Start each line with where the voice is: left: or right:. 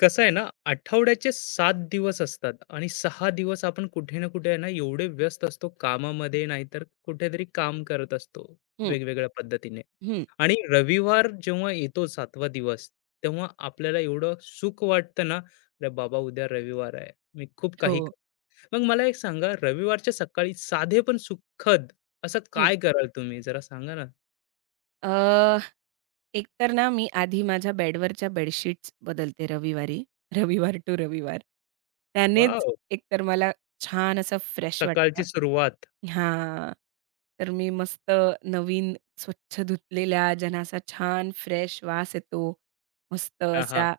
left: कसं आहे ना? आठवड्याचे सात दिवस असतात आणि सहा दिवस आपण कुठे ना कुठे आहे ना एवढे व्यस्त असतो, कामामध्ये नाहीतर कुठेतरी काम करत असतो
right: हं,
left: वेगवेगळ्या पद्धतीने.
right: हं,
left: आणि रविवार जेव्हा येतो सातवा दिवस, तेव्हा आपल्याला एवढं सुख वाटतं ना, अरे बाबा उद्या रविवार आहे, मी खूप काही
right: हो.
left: कर-" मग मला एक सांगा, रविवारच्या सकाळी साधे पण सुखद असं
right: हं.
left: काय कराल तुम्ही? जरा सांगा ना.
right: अ, एक तर ना मी आधी माझ्या बेडवरच्या बेडशीट्स बदलते रविवारी, रविवार टू रविवार. त्यानेच
left: वाव.
right: एकतर मला छान असं फ्रेश
left: सकाळची
right: वाटतं.
left: सुरुवात.
right: हां. तर मी मस्त नवीन स्वच्छ धुतलेल्या, ज्यांना असा छान फ्रेश वास येतो, मस्त
left: हा.
right: अशा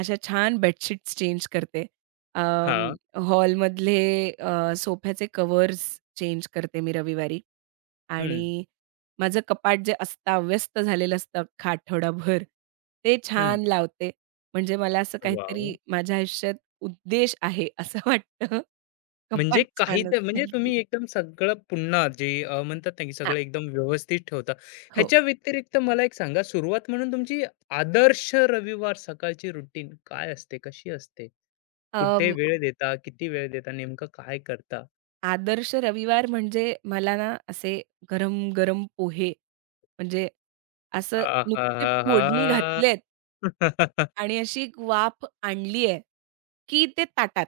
right: अशा छान बेडशीट्स चेंज करते. अं,
left: हा.
right: हॉलमधले अ, सोफ्याचे कव्हर्स चेंज करते मी रविवारी
left: हम्म.
right: आणि माझं कपाट जे अस्ताव्यस्त झालेलं असतं अख्खा आठवडाभर, ते
left: हम्म.
right: छान लावते. म्हणजे मला असं
left: वाव.
right: काहीतरी माझ्या आयुष्यात उद्देश आहे असं वाटतं.
left: म्हणजे
right: कपाट
left: काही
right: छान
left: तर म्हणजे
right: असलं की.
left: तुम्ही एकदम सगळं पुन्हा जे म्हणतात ना, की
right: हां,
left: सगळं एकदम व्यवस्थित ठेवता.
right: हो.
left: ह्याच्या व्यतिरिक्त मला एक सांगा, सुरुवात म्हणून तुमची आदर्श रविवार सकाळची रुटीन काय असते? कशी असते?
right: अं,
left: कुठे वेळ देता? किती वेळ देता? नेमकं काय करता?
right: आदर्श रविवार म्हणजे मला ना असे गरम-गरम पोहे म्हणजे असं नुकते फोडणी
left: आहाहाहा!
right: घातलेत आणि अशी एक वाफ आणली आहे, की ते ताटात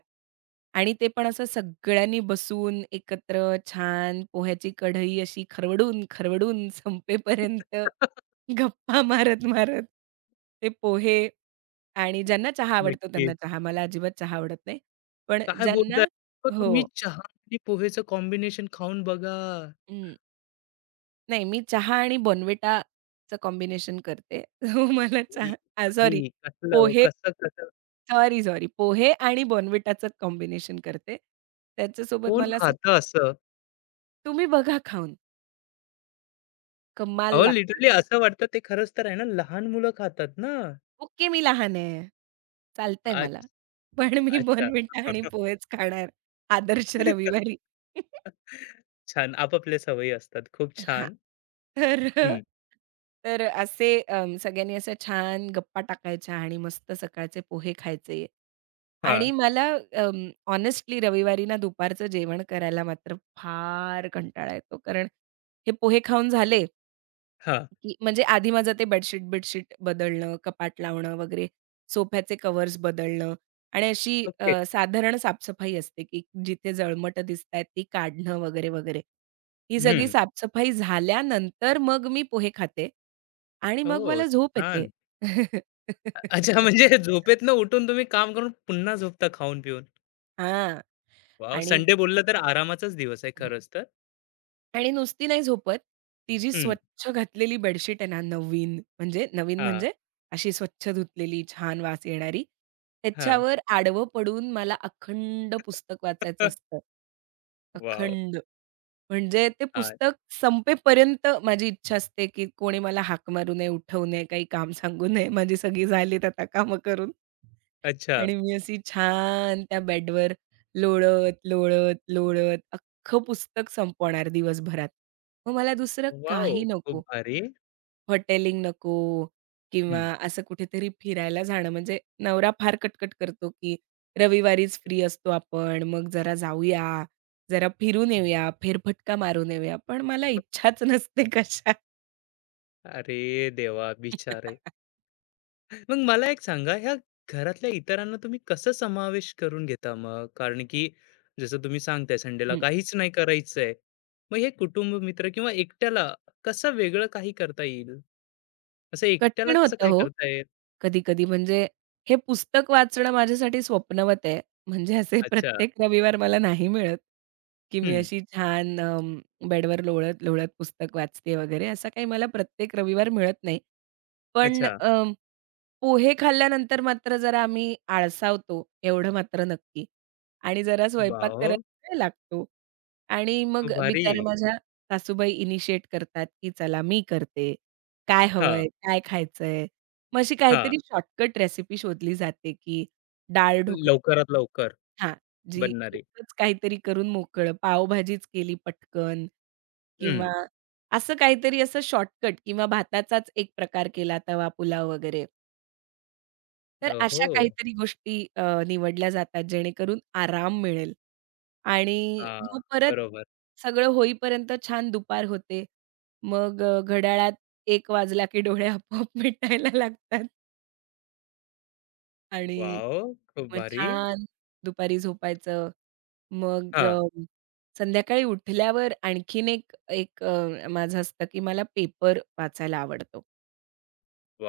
right: आणि ते पण असं सगळ्यांनी बसून एकत्र छान पोह्याची कढई अशी खरवडून-खरवडून संपेपर्यंत गप्पा मारत-मारत ते पोहे आणि ज्यांना चहा आवडतो त्यांना
left: नक्कीच.
right: चहा. मला अजिबात चहा आवडत नाही. पण
left: काय बोलताय?
right: ज्यांना
left: मग तुम्ही
right: हो.
left: चहा आणि पोहेचं कॉम्बिनेशन खाऊन बघा.
right: हं. नाही मी चहा आणि Bournvitaचं कॉम्बिनेशन करते. हो मला
left: काही,
right: चहा सॉरी
left: काही कसलं हो,
right: पोहे
left: कसं-कसं.
right: Sorry, sorry. पोहे आणि बॉर्नव्हिटाचं कॉम्बिनेशन करते. त्याच्यासोबत
left: कोण
right: मला असं
left: खातं असं?
right: तुम्ही बघा खाऊन, कमाल
left: अहो,
right: लागतात.
left: लिटरली असं वाटतं ते खरंच तर आहे ना, लहान मुलं खातात ना.
right: ओके, मी लहान आहे. चालतंय
left: अच्छ
right: मला. पण मी
left: अच्छा.
right: बॉर्नव्हिटा आणि पोहेच खाणार आदर्श रविवारी.
left: छान. आपापल्या सवयी असतात. खूप
right: हां.
left: छान.
right: तर
left: हं.
right: तर असे सगळ्यांनी अशा छान गप्पा टाकायच्या आणि मस्त सकाळचे पोहे खायचे.
left: हां,
right: आणि मला हॉनेस्टली रविवारी ना दुपारचं जेवण करायला मात्र फार कंटाळा येतो. कारण हे पोहे खाऊन झाले
left: हां.
right: की म्हणजे आधी माझं ते बेडशीट-बिडशीट बदलणं, कपाट लावणं वगैरे, सोफ्याचे कव्हर्स बदलणं आणि अशी
left: ओके.
right: साधारण साफसफाई असते, की जिथे जळमटं दिसतायत ती काढणं वगैरे, वगैरे. ही सगळी
left: हं.
right: साफसफाई झाल्यानंतर मग मी पोहे खाते आणि मग
left: ओह!
right: मला झोप येते.
left: छान. अच्छा, म्हणजे झोपेतनं उठून तुम्ही काम करून पुन्हा झोपता खाऊन-पिऊन.
right: हां
left: वॉव!
right: आणि
left: संडे बोललं तर आरामाचाच दिवस आहे खरंच तर.
right: आणि नुसती नाही झोपत. ती जी
left: हं.
right: स्वच्छ घातलेली बेडशीट आहे ना, नवीन म्हणजे नवीन
left: हां,
right: म्हणजे अशी स्वच्छ धुतलेली, छान वास येणारी.
left: हां.
right: त्याच्यावर आडवं पडून मला अखंड पुस्तक वाचायचं असतं.
left: वॉव!
right: अखंड. म्हणजे ते
left: हां.
right: पुस्तक संपेपर्यंत माझी इच्छा असते, की कोणी मला हाक मारू नये, उठवू नये, काही काम सांगू नये. माझी सगळी झालीत आता कामं करून.
left: अच्छा.
right: आणि मी अशी छान त्या बेडवर लोळत, लोळत, लोळत अख्खं पुस्तक संपवणार दिवसभरात. मग मला दुसरं
left: वॉव!
right: काही नको.
left: खूप भारी.
right: हॉटेलिंग नको किंवा
left: हं.
right: असं कुठेतरी फिरायला जाणं म्हणजे नवरा फार कटकट करतो, की रविवारीच फ्री असतो आपण, मग जरा जाऊया, जरा फिरून येऊया, फेरफटका मारून येऊया. पण मला इच्छाच नसते कशा.
left: अरे देवा! बिचारे. मग मला एक सांगा, ह्या घरातल्या इतरांना तुम्ही कसं समावेश करून घेता मग? कारण की जसं तुम्ही सांगताय संडेला
right: हं.
left: काहीच नाही करायचंय. मग हे कुटुंब, मित्र किंवा एकट्याला कसं वेगळं काही करता येईल? असं एकट्याला
right: कठीण
left: कसं
right: होतं
left: काय
right: हो.
left: करता येईल?
right: कधी-कधी म्हणजे हे पुस्तक वाचणं माझ्यासाठी स्वप्नवत आहे. म्हणजे असे
left: अच्छा.
right: प्रत्येक रविवार मला नाही मिळत, की मी
left: हं.
right: अशी छान बेडवर लोळत-लोळत पुस्तक वाचते वगैरे, असा काही मला प्रत्येक रविवार मिळत नाही. पण
left: अच्छा.
right: पोहे खाल्ल्यानंतर मात्र जरा आम्ही आळसावतो, एवढं मात्र नक्की. आणि जरा स्वयंपाक
left: वॉव!
right: करायला वेळ लागतो. आणि मग
left: खूप भारी.
right: बिचाऱ्या माझ्या सासूबाई इनिशिएट करतात, की "चला मी करते. काय
left: हां,
right: हवंय? काय खायचंय?" मग अशी
left: हां.
right: काहीतरी शॉर्टकट रेसिपी शोधली जाते, की डाळ ढोकळी
left: लवकरात लवकर
right: हां, जी
left: बनणारी.
right: एकच काहीतरी करून मोकळं, पावभाजीच केली पटकन
left: हं.
right: किंवा असं काहीतरी असं शॉर्टकट किंवा भाताचाच एक प्रकार केला, तवा पुलाव वगैरे. तर
left: ओहो!
right: अशा काहीतरी गोष्टी निवडल्या जातात जेणेकरून आराम मिळेल आणि
left: हां.
right: मग परत
left: बरोबर.
right: सगळं होईपर्यंत छान दुपार होते. मग घड्याळात 1 वाजला की डोळे आपोआप मिटायला लागतात आणि
left: वॉव! खूप
right: मग
left: भारी.
right: छान दुपारी झोपायचं. मग
left: हां.
right: संध्याकाळी उठल्यावर आणखीन एक एक माझं असतं की मला पेपर वाचायला आवडतो.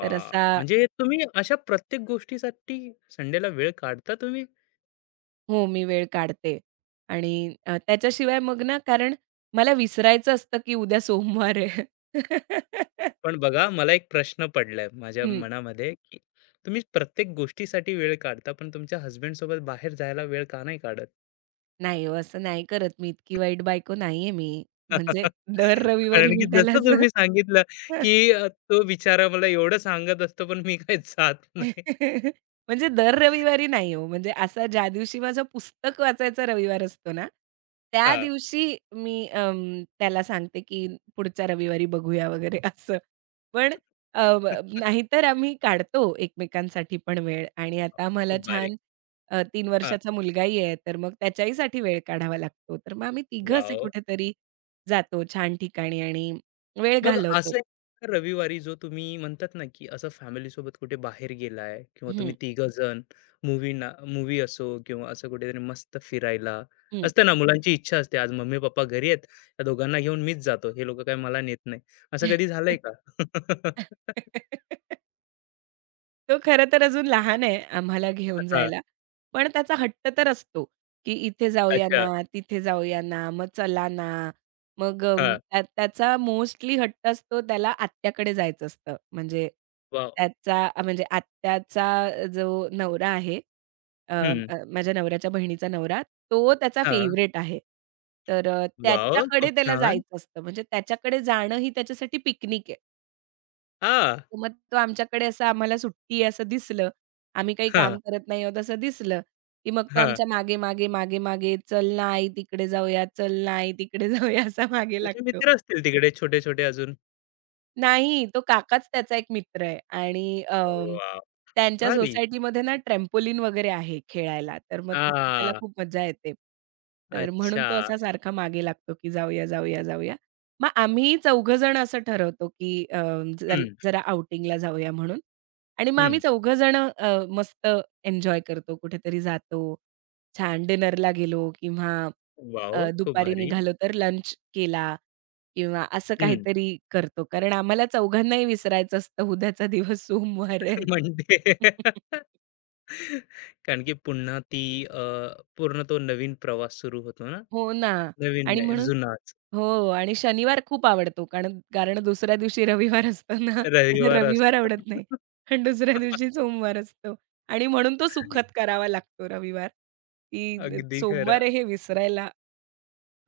right: तर असा
left: म्हणजे तुम्ही अशा प्रत्येक गोष्टीसाठी संडेला वेळ काढता तुम्ही?
right: हो, मी वेळ काढते आणि त्याच्याशिवाय मग ना कारण मला विसरायचं असतं, की उद्या सोमवार आहे.
left: पण बघा, मला एक प्रश्न पडलाय माझ्या
right: हं.
left: मनामध्ये, की तुम्ही प्रत्येक गोष्टीसाठी वेळ काढता, पण तुमच्या हसबँडसोबत बाहेर जायला वेळ का नाही काढत?
right: नाही हो, असं नाही करत मी. इतकी वाईट बायको नाहीये मी. म्हणजे दर रविवारी
left: कारण
right: मी
left: की
right: त्याला
left: जसं
right: असं
left: तुम्ही सांगितलं, की तो बिचारा मला एवढं सांगत असतो, पण मी काही जात नाही.
right: म्हणजे दर रविवारी नाही हो. म्हणजे असा ज्या दिवशी माझं पुस्तक वाचायचा रविवार असतो ना, त्या
left: हां.
right: दिवशी मी त्याला सांगते, की पुढच्या रविवारी बघूया वगैरे असं. पण अ, नाहीतर आम्ही काढतो एकमेकांसाठी पण वेळ आणि आता आम्हाला
left: खूप भारी.
right: छान 3
left: हां.
right: वर्षाचा मुलगाही आहे, तर मग त्याच्याहीसाठी वेळ काढावा लागतो. तर मग आम्ही तिघं असे
left: वॉव!
right: कुठेतरी जातो छान ठिकाणी आणि वेळ
left: मग
right: घालवतो.
left: असं एखादा रविवारी जो तुम्ही म्हणतात ना, की असं फॅमिलीसोबत कुठे बाहेर गेलाय किंवा तुम्ही
right: हं,
left: तिघं जण मूव्हीना मूव्ही असो किंवा असं कुठेतरी मस्त फिरायला,
right: हं.
left: असतं ना मुलांची इच्छा असते, आज मम्मी-पप्पा घरी आहेत, त्या दोघांना घेऊन मीच जातो, हे लोकं काही मला नेत नाही. असं कधी झालंय का?
right: तो खरं तर अजून लहान आहे आम्हाला घेऊन
left: हां,
right: जायला. पण त्याचा हट्ट तर असतो, की इथे जाऊया
left: अच्छा.
right: ना, तिथे जाऊया ना, मग चला ना. मग अं,
left: हां,
right: त्या त्याचा मोस्टली हट्ट असतो त्याला आत्याकडे जायचं असतं. म्हणजे
left: वॉव!
right: त्याचा म्हणजे आत्याचा जो नवरा आहे, अ,
left: हं,
right: अ, माझ्या नवऱ्याच्या बहिणीचा नवरा, तो त्याचा
left: हां,
right: फेव्हरेट आहे. तर
left: वॉव!
right: त्याच्याकडे
left: खूप
right: त्याला
left: छान.
right: जायचं असतं. म्हणजे त्याच्याकडे जाणं ही त्याच्यासाठी पिकनिक आहे.
left: हां,
right: मग तो आमच्याकडे असं आम्हाला सुट्टी आहे असं दिसलं. आम्ही काही
left: हां,
right: काम करत नाही आहोत असं दिसलं, की मग तो
left: हां.
right: आमच्या मागे, मागे, मागे, मागे, "चल ना आई तिकडे जाऊया, चल ना आई तिकडे जाऊया" असा मागे
left: तुझे
right: लागतो.
left: मित्र असतील तिकडे छोटे-छोटे अजून?
right: नाही, तो काकाच त्याचा एक मित्र आहे आणि
left: वॉव!
right: त्यांच्या
left: भारी.
right: सोसायटीमध्ये ना ट्रॅम्पोलिन वगैरे आहे खेळायला. तर मग तिथे त्याला
left: हां,
right: खूप मज्जा येते. तर म्हणून
left: अच्छा.
right: तो असा सारखा मागे लागतो, की जाऊया, जाऊया, जाऊया. मग आम्ही चौघंजण असं ठरवतो, की जर
left: हं,
right: जरा आउटिंगला जाऊया म्हणून आणि मग आम्ही
left: हं.
right: चौघंजण मस्त एन्जॉय करतो. कुठेतरी जातो, छान डिनरला गेलो किंवा
left: वॉव! खूप
right: दुपारी
left: भारी.
right: निघालो तर लंच केला. किंवा असं
left: हं.
right: काहीतरी करतो. कारण आम्हाला चौघांनाही विसरायचं असतं उद्याचा दिवस सोमवार आहे.
left: म्हणजे कारण की पुन्हा ती पूर्ण तो नवीन प्रवास सुरू होतो ना.
right: हो ना
left: नवीन
right: आणि
left: नाही, जुनाच
right: हो आणि शनिवार खूप आवडतो. कारण कारण दुसऱ्या दिवशी रविवार असतो ना आणि
left: रविवार
right: रविवार
left: असतो.
right: आवडत नाही. आणि दुसऱ्या दिवशी सोमवार असतो आणि म्हणून तो सुखद करावा लागतो रविवार, की
left: अगदी
right: सोमवार
left: खरं.
right: हे विसरायला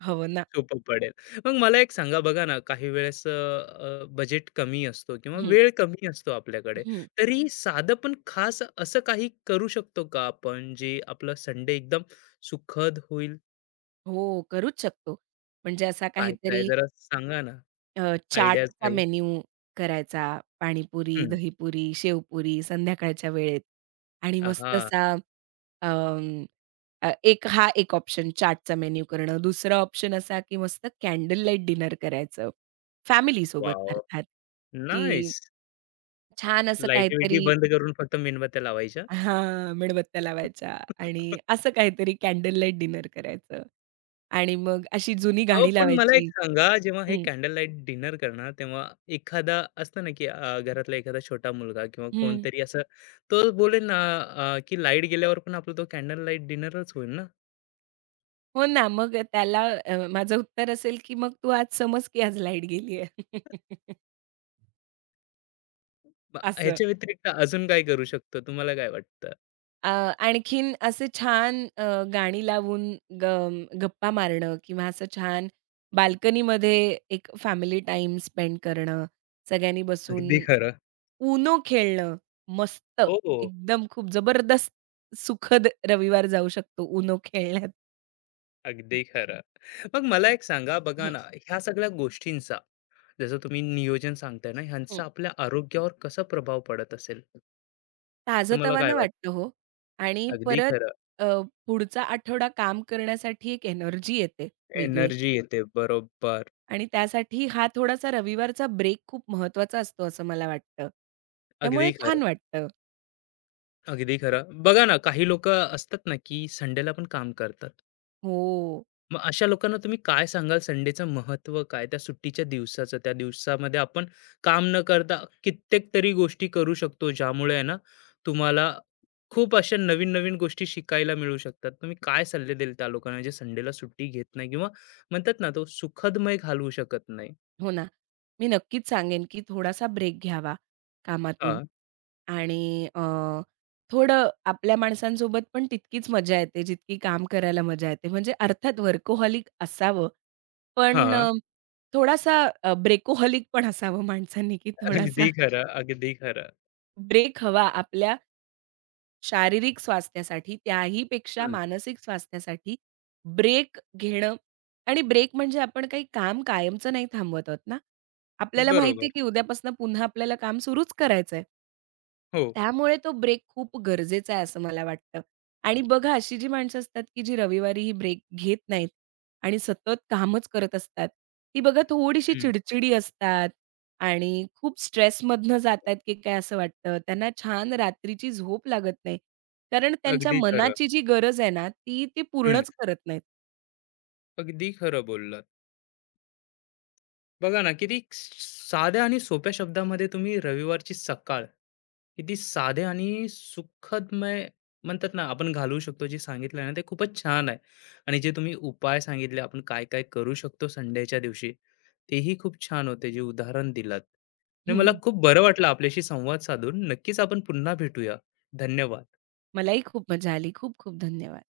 right: हवं ना.
left: सोपं पडेल. मग मला एक सांगा, बघा ना, काही वेळेस बजेट कमी असतो किंवा
right: हं,
left: वेळ कमी असतो आपल्याकडे.
right: हं.
left: तरी साधं पण खास असं काही करू शकतो का आपण, जे आपला संडे एकदम सुखद होईल?
right: हो, करूच शकतो. म्हणजे असा
left: काय-काय
right: काहीतरी
left: जरा सांगा ना? आयडियाज
right: चाटचा
left: काही?
right: मेन्यू करायचा. पाणीपुरी,
left: हं.
right: दहीपुरी, शेवपुरी संध्याकाळच्या वेळेत आणि
left: आ,
right: मस्त
left: हां.
right: असा अं, एक हा एक ऑप्शन चाटचा मेन्यू करणं. दुसरा ऑप्शन असा, की मस्त कॅन्डल लाईट डिनर करायचं. फॅमिलीसोबत
left: वॉव!
right: अर्थात, की
left: नाईस.
right: छान असं
left: लाईटी
right: काहीतरी
left: बंद करून फक्त मेणबत्त्या लावायच्या.
right: हां, मेणबत्त्या लावायच्या आणि असं काहीतरी कॅन्डल लाईट डिनर करायचं आणि मग अशी जुनी
left: अहो,
right: गाणी
left: पण मला एक
right: लावायची.
left: सांगा, जेव्हा हे
right: हं,
left: कॅन्डल लाईट डिनर करणार, तेव्हा एखादा असतं ना, की घरातला एखादा छोटा मुलगा किंवा कोणतरी असं तो बोलेल ना, की लाईट गेल्यावर पण आपला तो कॅन्डल लाईट डिनरच होईल ना.
right: हो ना, मग त्याला माझं उत्तर असेल, की "मग तू आज समज की आज लाईट गेली आहे."
left: मग
right: असं.
left: ह्याच्या व्यतिरिक्त अजून काय करू शकतो? तुम्हाला काय वाटतं?
right: अ, आणखीन असे छान गाणी लावून ग गप्पा मारणं किंवा असं छान बाल्कनीमध्ये एक फॅमिली टाईम स्पेंड करणं, सगळ्यांनी बसून
left: अगदी खरं.
right: उनो खेळणं, मस्त
left: हो, हो.
right: एकदम खूप जबरदस्त सुखद रविवार जाऊ शकतो उनो खेळण्यात.
left: अगदी खरं. मग मला एक सांगा, बघा ना, ह्या सगळ्या गोष्टींचा, जसं तुम्ही नियोजन सांगताय ना, ह्यांचा आपल्या आरोग्यावर कसा प्रभाव पडत असेल? तुम्हाला काय
right: ताजंतवानं
left: वाटतं?
right: वाटतं हो आणि
left: अगदी
right: परत
left: खरं.
right: अ, पुढचा आठवडा काम करण्यासाठी एक एनर्जी येते वेगळी
left: एनर्जी येते. बरोबर.
right: आणि त्यासाठी हा थोडासा रविवारचा ब्रेक खूप महत्वाचा असतो असं मला वाटतं.
left: अगदी
right: त्यामुळे
left: खरं,
right: छान वाटतं.
left: अगदी खरं. बघा ना, काही लोकं असतात ना, की संडेला पण काम करतात.
right: हो,
left: मग अशा लोकांना तुम्ही काय सांगाल, संडेचं महत्त्व काय? त्या सुट्टीच्या दिवसाचं, त्या दिवसामध्ये आपण काम न करता कित्येक तरी गोष्टी करू शकतो, ज्यामुळे आहे ना, तुम्हाला खूप अशा नवीन-नवीन गोष्टी शिकायला मिळू शकतात. तुम्ही काय सल्ले द्याल त्या लोकांना जे संडेला सुट्टी घेत नाही किंवा म्हणतात ना, तो सुखदमय घालवू शकत नाही?
right: ना. मी नक्कीच सांगेन, की थोडासा ब्रेक घ्यावा कामातून
left: हां,
right: आणि अ, थोडं आपल्या माणसांसोबत पण तितकीच मजा येते जितकी काम करायला मजा येते. म्हणजे अर्थात वर्कोहॉलिक असावं पण
left: हां.
right: थोडासा ब्रेकोहॉलिक पण असावं माणसांनी, की थोडासा
left: अगदी खरं, अगदी खरं.
right: ब्रेक हवा आपल्या शारीरिक स्वास्थ्यासाठी, त्याही पेक्षा
left: हं.
right: मानसिक स्वास्थ्यासाठी ब्रेक घेणं आणि ब्रेक म्हणजे आपण काही काम कायमचं नाही थांबवत आहोत ना. आपल्याला माहिती
left: बरोबर.
right: आहे, की उद्यापासून पुन्हा आपल्याला काम सुरूच करायचंय.
left: हो.
right: त्यामुळे तो ब्रेक खूप गरजेचा आहे असं मला वाटतं. आणि बघा अशी जी माणसं असतात, की जी रविवारी ही ब्रेक घेत नाहीत आणि सतत कामच करत असतात. ती बघा थोडीशी
left: हं.
right: चिडचिडी असतात आणि खूप स्ट्रेसमधनं जातायत, की काय असं वाटतं. त्यांना छान रात्रीची झोप लागत नाही. कारण त्यांच्या
left: अगदी खरं.
right: मनाची जी गरज आहे ना, ती ते
left: हं.
right: पूर्णच करत नाहीत.
left: अगदी खरं बोललात. बघा ना, किती साध्या आणि सोप्या शब्दामध्ये तुम्ही रविवारची सकाळ किती साधे आणि सुखदमय म्हणतात ना आपण घालवू शकतो, जे सांगितलं ना ते खूपच छान आहे. आणि जे तुम्ही उपाय सांगितले, आपण काय काय करू शकतो संडेच्या दिवशी, तेही खूप छान होते, जे उदाहरण दिलात. आणि मला
right: हं.
left: खूप बरं वाटलं आपल्याशी संवाद साधून. नक्कीच आपण पुन्हा भेटूया. धन्यवाद.
right: मलाही खूप मजा आली. खूप खूप धन्यवाद.